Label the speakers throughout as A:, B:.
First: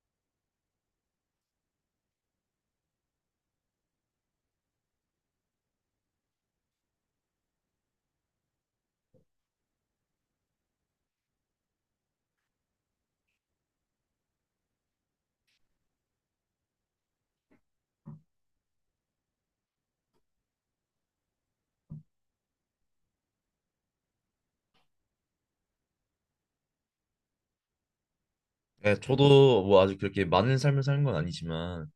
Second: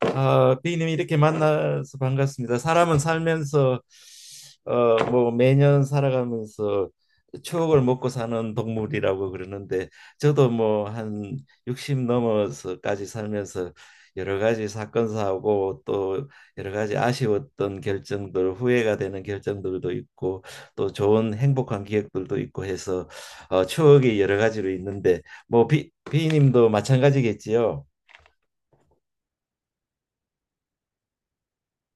A: 아, 비님 이렇게 만나서 반갑습니다. 사람은 살면서 매년 살아가면서 추억을 먹고 사는 동물이라고 그러는데 저도 뭐 한 60 넘어서까지 살면서 여러 가지 사건 사고 또 여러 가지 아쉬웠던 결정들 후회가 되는 결정들도 있고 또 좋은 행복한 기억들도 있고 해서 추억이 여러 가지로 있는데 뭐 비님도 마찬가지겠지요?
B: 네, 저도 뭐 아주 그렇게 많은 삶을 사는 건 아니지만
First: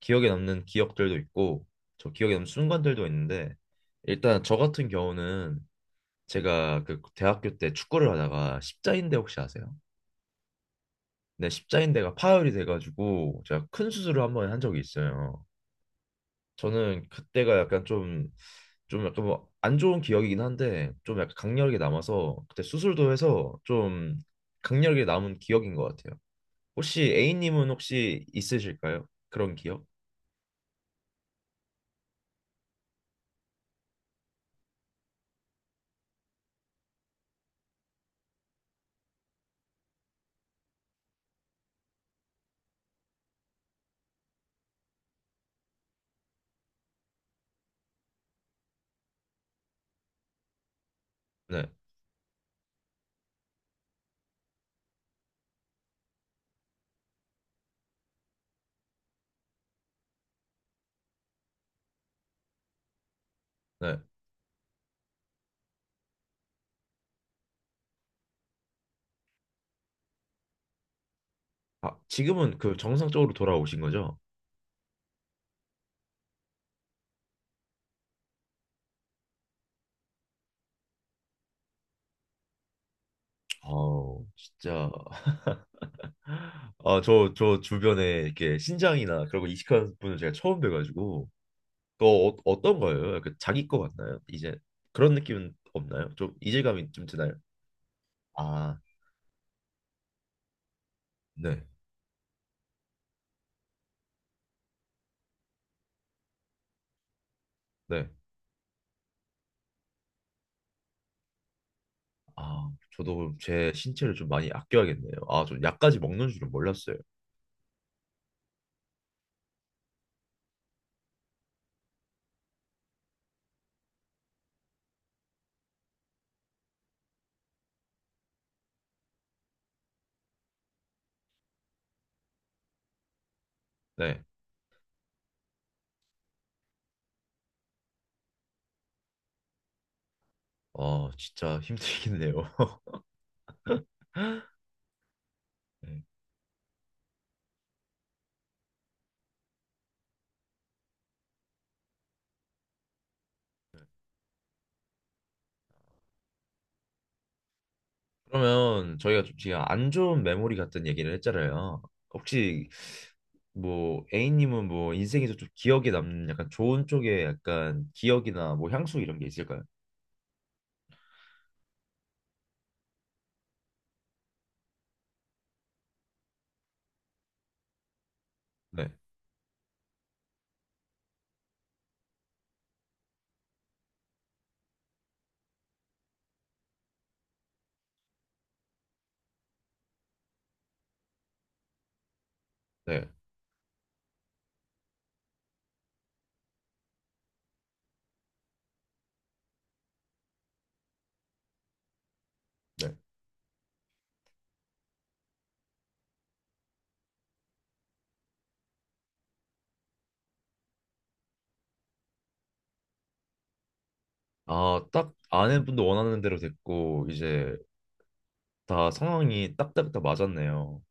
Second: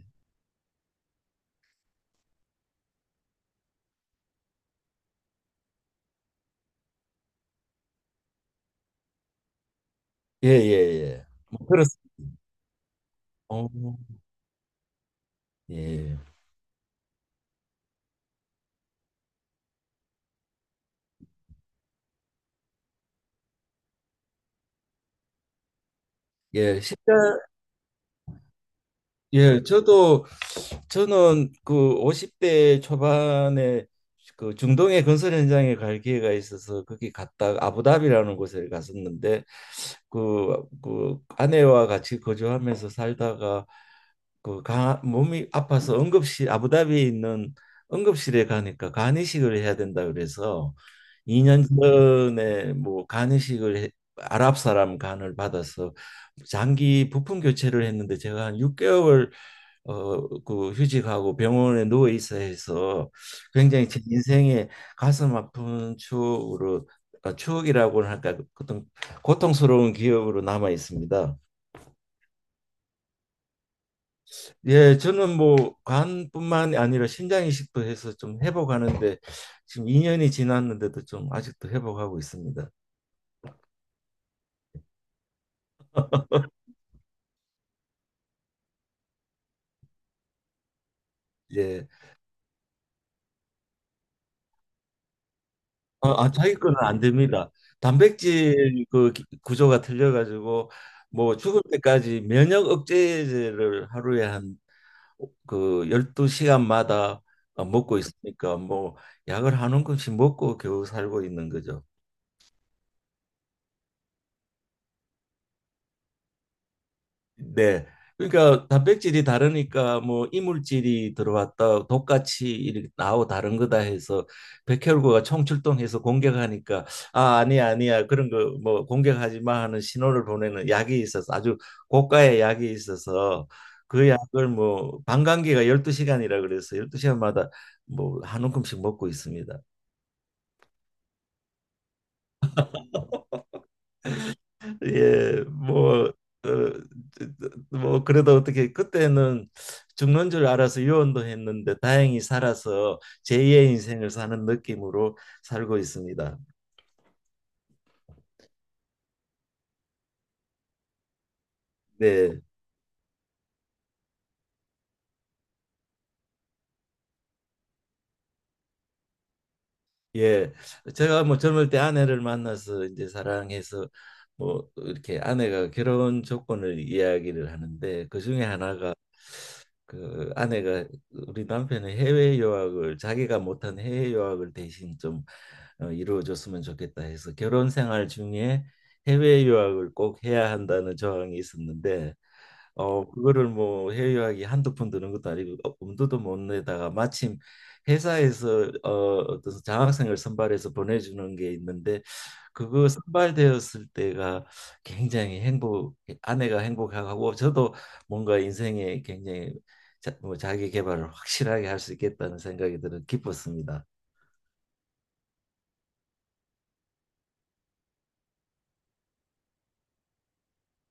B: 기억에 남는 기억들도 있고 저 기억에 남는 순간들도 있는데, 일단 저 같은 경우는 제가 그 대학교 때 축구를 하다가 십자인대 혹시 아세요?
A: 예 예, 예.
B: 네,
A: 뭐 그렇,
B: 십자인대가 파열이 돼가지고 제가
A: 어,
B: 큰 수술을 한 번 한 적이 있어요.
A: 예.
B: 저는 그때가 약간 좀 약간 뭐 안 좋은 기억이긴 한데 좀 약간 강렬하게 남아서 그때 수술도 해서 좀 강렬하게 남은 기억인 것 같아요.
A: 예,
B: 혹시
A: 실제,
B: A님은 혹시 있으실까요? 그런
A: 예,
B: 기억?
A: 저는 그 50대 초반에 그 중동의 건설 현장에 갈 기회가 있어서 거기 갔다 아부다비라는 곳에 갔었는데 그 아내와 같이 거주하면서 살다가 몸이 아파서 응급실 아부다비에 있는 응급실에 가니까 간이식을 해야 된다 그래서 2년
B: 네,
A: 전에 뭐 아랍 사람 간을 받아서 장기 부품 교체를 했는데 제가 한 6개월 그 휴직하고 병원에 누워 있어 해서 굉장히
B: 네.
A: 제 인생에 가슴 아픈 추억으로 추억이라고는 할까 어떤 고통스러운 기억으로 남아 있습니다.
B: 아, 지금은 그 정상적으로 돌아오신 거죠?
A: 예, 저는 뭐 간뿐만 아니라 신장 이식도 해서 좀 회복하는데 지금 2년이 지났는데도 좀 아직도 회복하고 있습니다.
B: 아우, 진짜. 아, 저 주변에 이렇게 신장이나 그런 거 이식하는 분을 제가 처음 뵈가지고,
A: 예.
B: 또 어떤 거예요? 약간 자기 거 같나요? 이제 그런 느낌은 없나요? 좀
A: 자기 거는
B: 이질감이
A: 안
B: 좀 드나요?
A: 됩니다.
B: 아,
A: 단백질 구조가 틀려 가지고 뭐 죽을
B: 네,
A: 때까지 면역 억제제를 하루에 한 그 12시간마다 먹고
B: 네.
A: 있으니까 뭐 약을 한 움큼씩 먹고 겨우 살고 있는 거죠.
B: 아, 저도 제 신체를 좀 많이 아껴야겠네요. 아, 저 약까지 먹는 줄은 몰랐어요.
A: 네. 그러니까 단백질이 다르니까 뭐 이물질이 들어왔다 독같이 이렇게 나오 다른 거다 해서 백혈구가 총출동해서 공격하니까 아 아니야, 아니야, 그런 거 뭐 공격하지 마 하는 신호를 보내는 약이 있어서 아주 고가의 약이 있어서 그
B: 네.
A: 약을 뭐 방광기가 12시간이라 그래서 12시간마다 뭐 한 움큼씩 먹고 있습니다.
B: 아, 진짜 힘들겠네요.
A: 예, 뭐, 어, 뭐 그래도 어떻게 그때는 죽는 줄 알아서 유언도 했는데 다행히 살아서 제2의 인생을 사는 느낌으로 살고 있습니다.
B: 그러면 저희가 좀 지금 안 좋은 메모리 같은 얘기를 했잖아요.
A: 네,
B: 혹시 뭐 A님은 뭐 인생에서 좀 기억에 남는 약간 좋은 쪽에 약간 기억이나 뭐 향수 이런 게 있을까요?
A: 예, 제가 뭐 젊을 때 아내를 만나서 이제 사랑해서 뭐 이렇게 아내가 결혼 조건을 이야기를 하는데 그 중에
B: 네,
A: 하나가 그 아내가 우리 남편의 해외 유학을 자기가 못한 해외 유학을 대신 좀 이루어줬으면 좋겠다 해서 결혼 생활 중에 해외 유학을 꼭 해야 한다는 조항이 있었는데
B: 네,
A: 그거를 뭐 해외여행이 한두 푼 드는 것도 아니고 엄두도 못 내다가 마침 회사에서 어떤 장학생을 선발해서 보내주는 게 있는데 그거
B: 네.
A: 선발되었을 때가 굉장히 행복, 아내가 행복하고 저도 뭔가 인생에 굉장히 자, 뭐 자기 개발을 확실하게 할 수 있겠다는 생각이 들어 기뻤습니다.
B: 아, 딱 아내분도 원하는 대로 됐고 이제 다 상황이 딱딱딱 맞았네요.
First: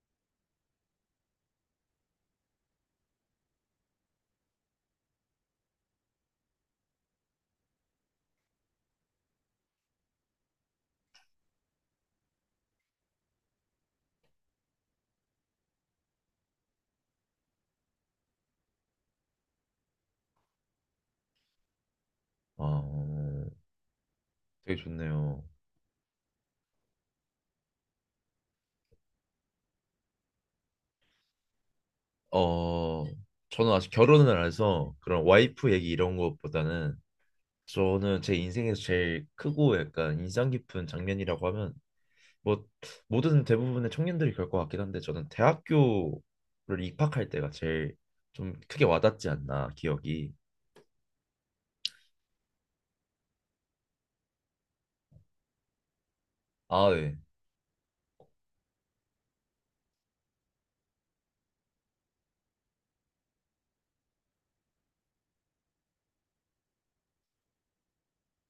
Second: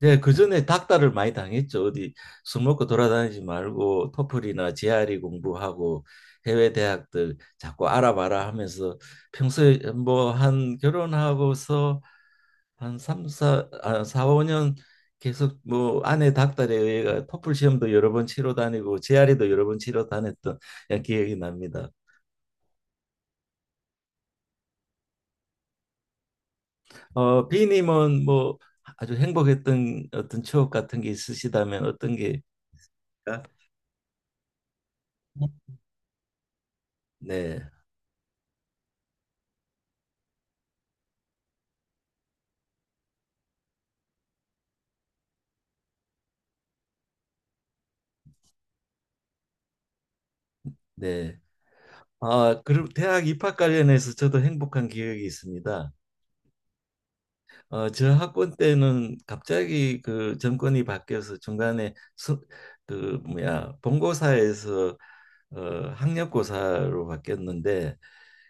A: 네, 그 전에 닥달을 많이 당했죠. 어디 술 먹고 돌아다니지 말고 토플이나 GRE 공부하고 해외 대학들 자꾸 알아봐라 하면서 평소에 뭐 한 결혼하고서 한 사 5년 계속 뭐 아내 닥달에 의해 토플 시험도 여러 번 치러 다니고 GRE도 여러 번 치러 다녔던 그냥 기억이 납니다.
B: 아, 되게 좋네요.
A: 비님은 뭐 아주 행복했던 어떤 추억 같은 게 있으시다면 어떤 게.
B: 어, 저는 아직 결혼을 안 해서 그런 와이프 얘기 이런 것보다는
A: 네,
B: 저는 제 인생에서 제일 크고 약간 인상 깊은 장면이라고 하면, 뭐 모든 대부분의 청년들이 그럴 것 같긴 한데 저는 대학교를 입학할 때가 제일 좀 크게 와닿지 않나 기억이.
A: 네. 아, 그리고 대학 입학 관련해서 저도 행복한 기억이 있습니다.
B: 아 네.
A: 저 학번 때는 갑자기 그 정권이 바뀌어서 중간에 그 뭐야 본고사에서 어, 학력고사로 바뀌었는데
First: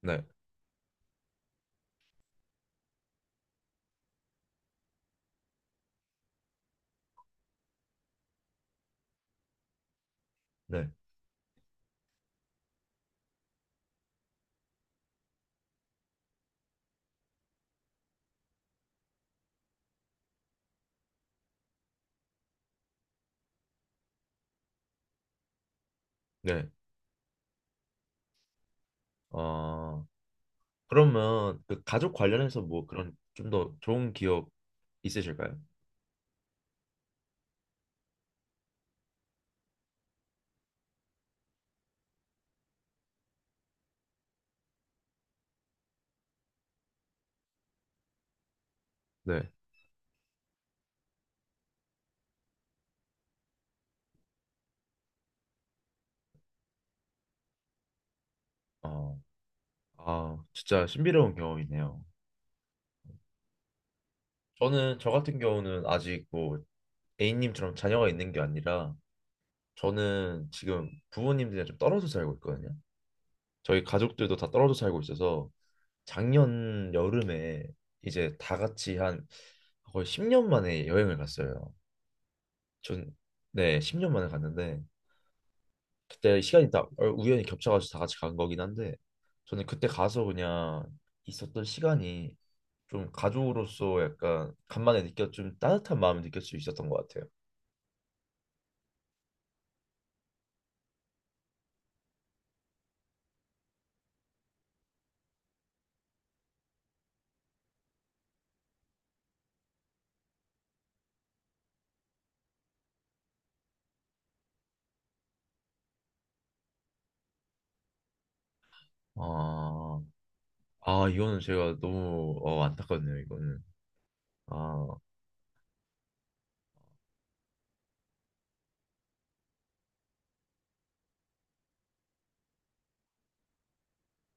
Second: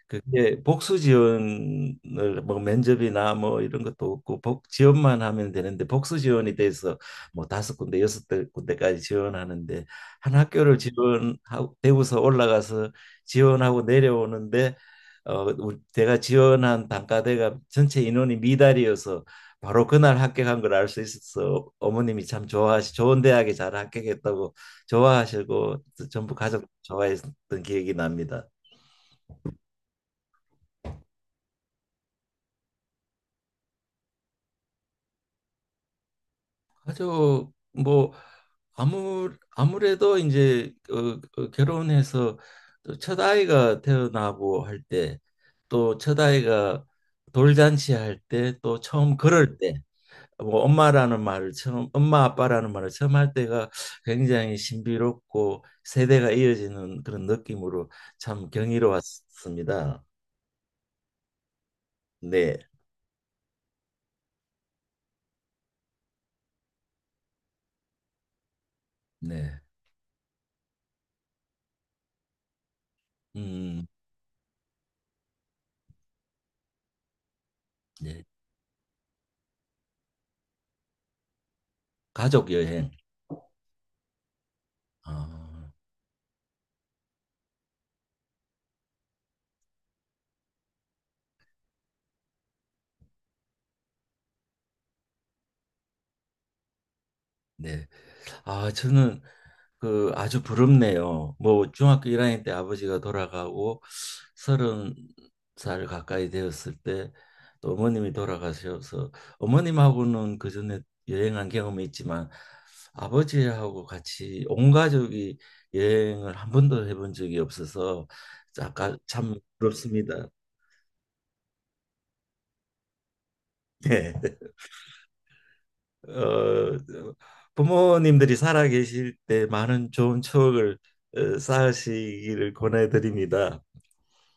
B: 네.
A: 그게 복수지원을 뭐 면접이나 뭐 이런 것도 없고 복 지원만 하면 되는데 복수지원이 돼서 뭐 다섯 군데 군데까지 지원하는데 한 학교를
B: 네.
A: 지원하고 대구서 올라가서 지원하고 내려오는데 우리 제가 지원한 단과대가 전체 인원이 미달이어서 바로 그날 합격한 걸 알 수 있어서 어머님이 참 좋아하시 좋은 대학에 잘 합격했다고 좋아하시고 전부 가족
B: 네.
A: 좋아했던 기억이 납니다.
B: 어 그러면 그 가족 관련해서 뭐 그런 좀 더 좋은 기억 있으실까요?
A: 아주 뭐 아무 아무래도 이제 결혼해서 또첫 아이가 태어나고 할 때 또 첫 아이가 돌잔치 할 때 또 처음
B: 네.
A: 걸을 때 뭐 엄마라는 말을 처음 엄마 아빠라는 말을 처음 할 때가 굉장히 신비롭고 세대가 이어지는 그런 느낌으로 참
B: 어.
A: 경이로웠습니다.
B: 아 진짜 신비로운 경험이네요.
A: 네,
B: 저는 저 같은 경우는 아직 뭐 A님처럼 자녀가 있는 게 아니라
A: 네,
B: 저는 지금 부모님들이랑 좀 떨어져 살고 있거든요. 저희
A: 음,
B: 가족들도 다 떨어져 살고 있어서 작년 여름에
A: 네,
B: 이제 다 같이 한 거의 10년 만에 여행을 갔어요.
A: 가족 여행.
B: 전, 네, 10년 만에 갔는데
A: 아,
B: 그때 시간이 다 어, 우연히 겹쳐가지고 다 같이 간 거긴 한데 저는 그때 가서 그냥 있었던 시간이 좀 가족으로서 약간 간만에 느꼈 좀 따뜻한 마음을 느낄 수 있었던 것 같아요.
A: 네. 아, 저는 그 아주 부럽네요. 뭐 중학교 1학년 때 아버지가 돌아가고 서른 살 가까이 되었을 때 또 어머님이 돌아가셔서 어머님하고는 그 전에 여행한 경험이 있지만 아버지하고 같이 온 가족이 여행을 한 번도 해본 적이 없어서 아까 참
B: 아,
A: 부럽습니다.
B: 아 이거는 제가 너무 안타깝네요, 이거는. 아.
A: 네. 부모님들이 살아 계실 때 많은 좋은 추억을 쌓으시기를 권해드립니다.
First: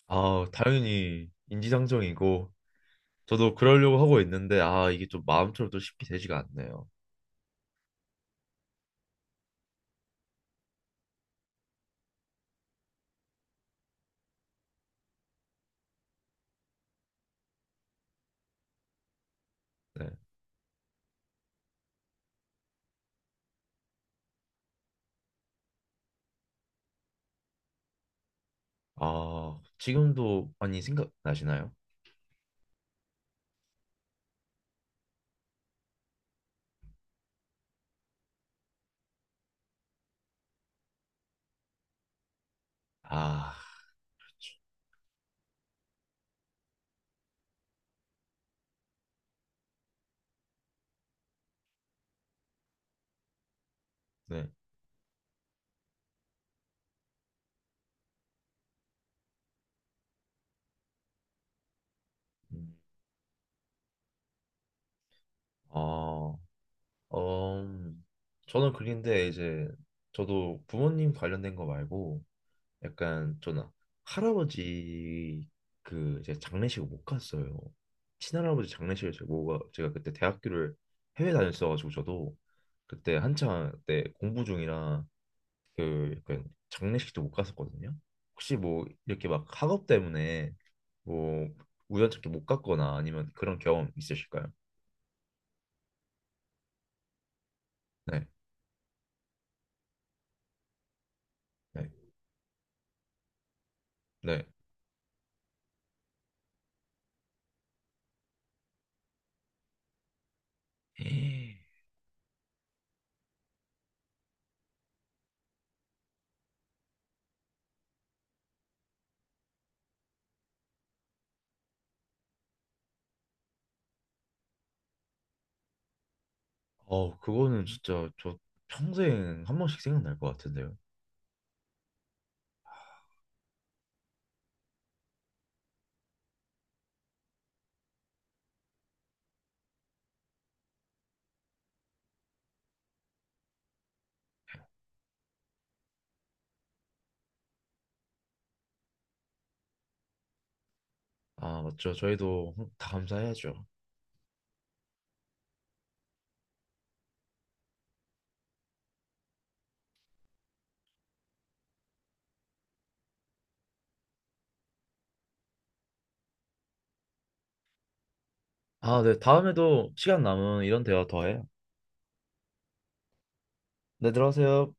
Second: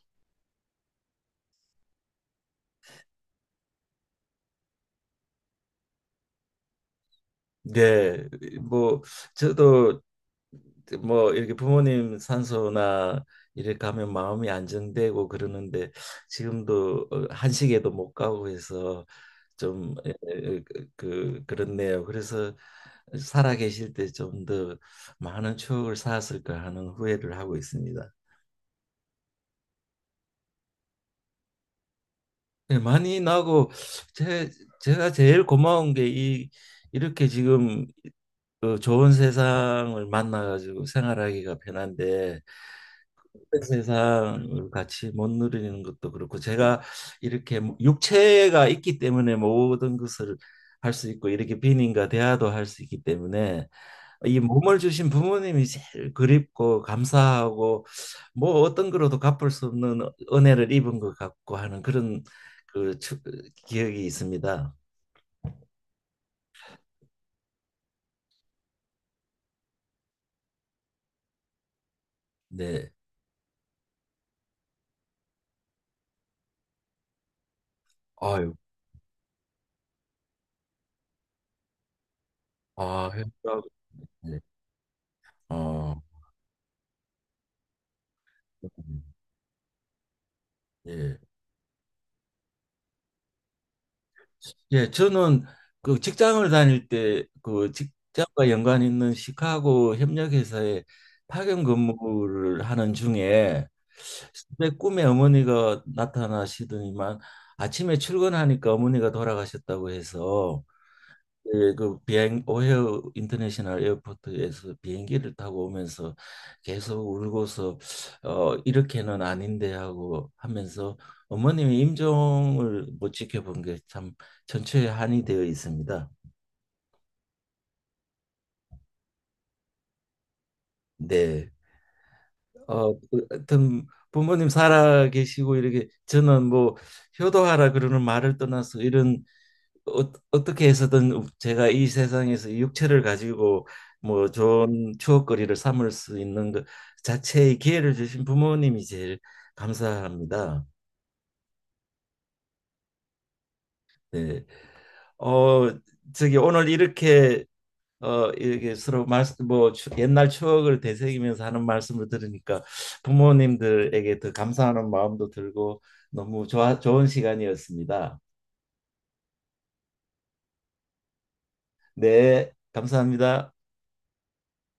B: 아, 당연히 인지상정이고 저도 그러려고 하고 있는데 아, 이게 좀 마음처럼 또 쉽게 되지가 않네요.
A: 네, 뭐 저도 뭐 이렇게 부모님 산소나 이렇게 가면 마음이 안정되고 그러는데 지금도 한식에도 못 가고 해서 좀
B: 네.
A: 그렇네요. 그래서 살아 계실 때 좀 더 많은 추억을 쌓았을까 하는 후회를 하고 있습니다.
B: 아, 지금도 많이 생각나시나요?
A: 네, 많이 나고 제 제가 제일 고마운 게 이 이렇게 지금 그 좋은 세상을 만나가지고 생활하기가 편한데
B: 아,
A: 세상을 같이 못 누리는 것도 그렇고 제가 이렇게 뭐 육체가 있기 때문에 모든 것을 할 수 있고 이렇게 비님과 대화도 할 수 있기 때문에 이
B: 네.
A: 몸을 주신 부모님이 제일 그립고 감사하고 뭐 어떤 거로도 갚을 수 없는 은혜를 입은 것 같고 하는 그런
B: 음,
A: 그 추- 기억이 있습니다.
B: 어, 음, 저는 그런데 이제 저도 부모님 관련된 거 말고
A: 네.
B: 약간 저는 할아버지 그 이제 장례식을 못 갔어요.
A: 아유,
B: 친할아버지 장례식을 제가 뭐가 제가 그때 대학교를 해외 다녔어가지고 저도
A: 아,
B: 그때 한창 때
A: 네.
B: 공부 중이라
A: 어,
B: 그 약간 장례식도 못 갔었거든요. 혹시 뭐
A: 음.
B: 이렇게 막 학업 때문에
A: 예.
B: 뭐 우연찮게 못 갔거나 아니면 그런 경험 있으실까요?
A: 예, 저는 그 직장을 다닐 때 그
B: 네,
A: 직장과 연관 있는 시카고 협력회사에 파견
B: 네,
A: 근무를 하는 중에
B: 네.
A: 내 꿈에 어머니가 나타나시더니만 아침에 출근하니까 어머니가 돌아가셨다고 해서
B: 에이,
A: 예, 그 비행 오헤어 인터내셔널 에어포트에서 비행기를 타고 오면서 계속 울고서 이렇게는 아닌데 하고 하면서 어머님이 임종을 못 지켜본 게 참 전체에 한이 되어 있습니다.
B: 어, 그거는 진짜 저 평생 한 번씩 생각날 것 같은데요.
A: 네. 하여튼 부모님 살아 계시고 이렇게 저는 뭐 효도하라 그러는 말을 떠나서 이런 어떻게 해서든 제가 이 세상에서 이 육체를 가지고 뭐 좋은 추억거리를 삼을 수 있는 것 자체의 기회를 주신 부모님이 제일 감사합니다.
B: 아, 맞죠. 저희도 다 감사해야죠.
A: 네. 어, 저기 오늘 이렇게 이렇게 서로 말씀 옛날 추억을 되새기면서 하는 말씀을 들으니까 부모님들에게 더 감사하는 마음도 들고 너무 좋은 시간이었습니다.
B: 아, 네. 다음에도 시간 남은 이런 대화 더 해요.
A: 네, 감사합니다.
B: 네, 들어가세요.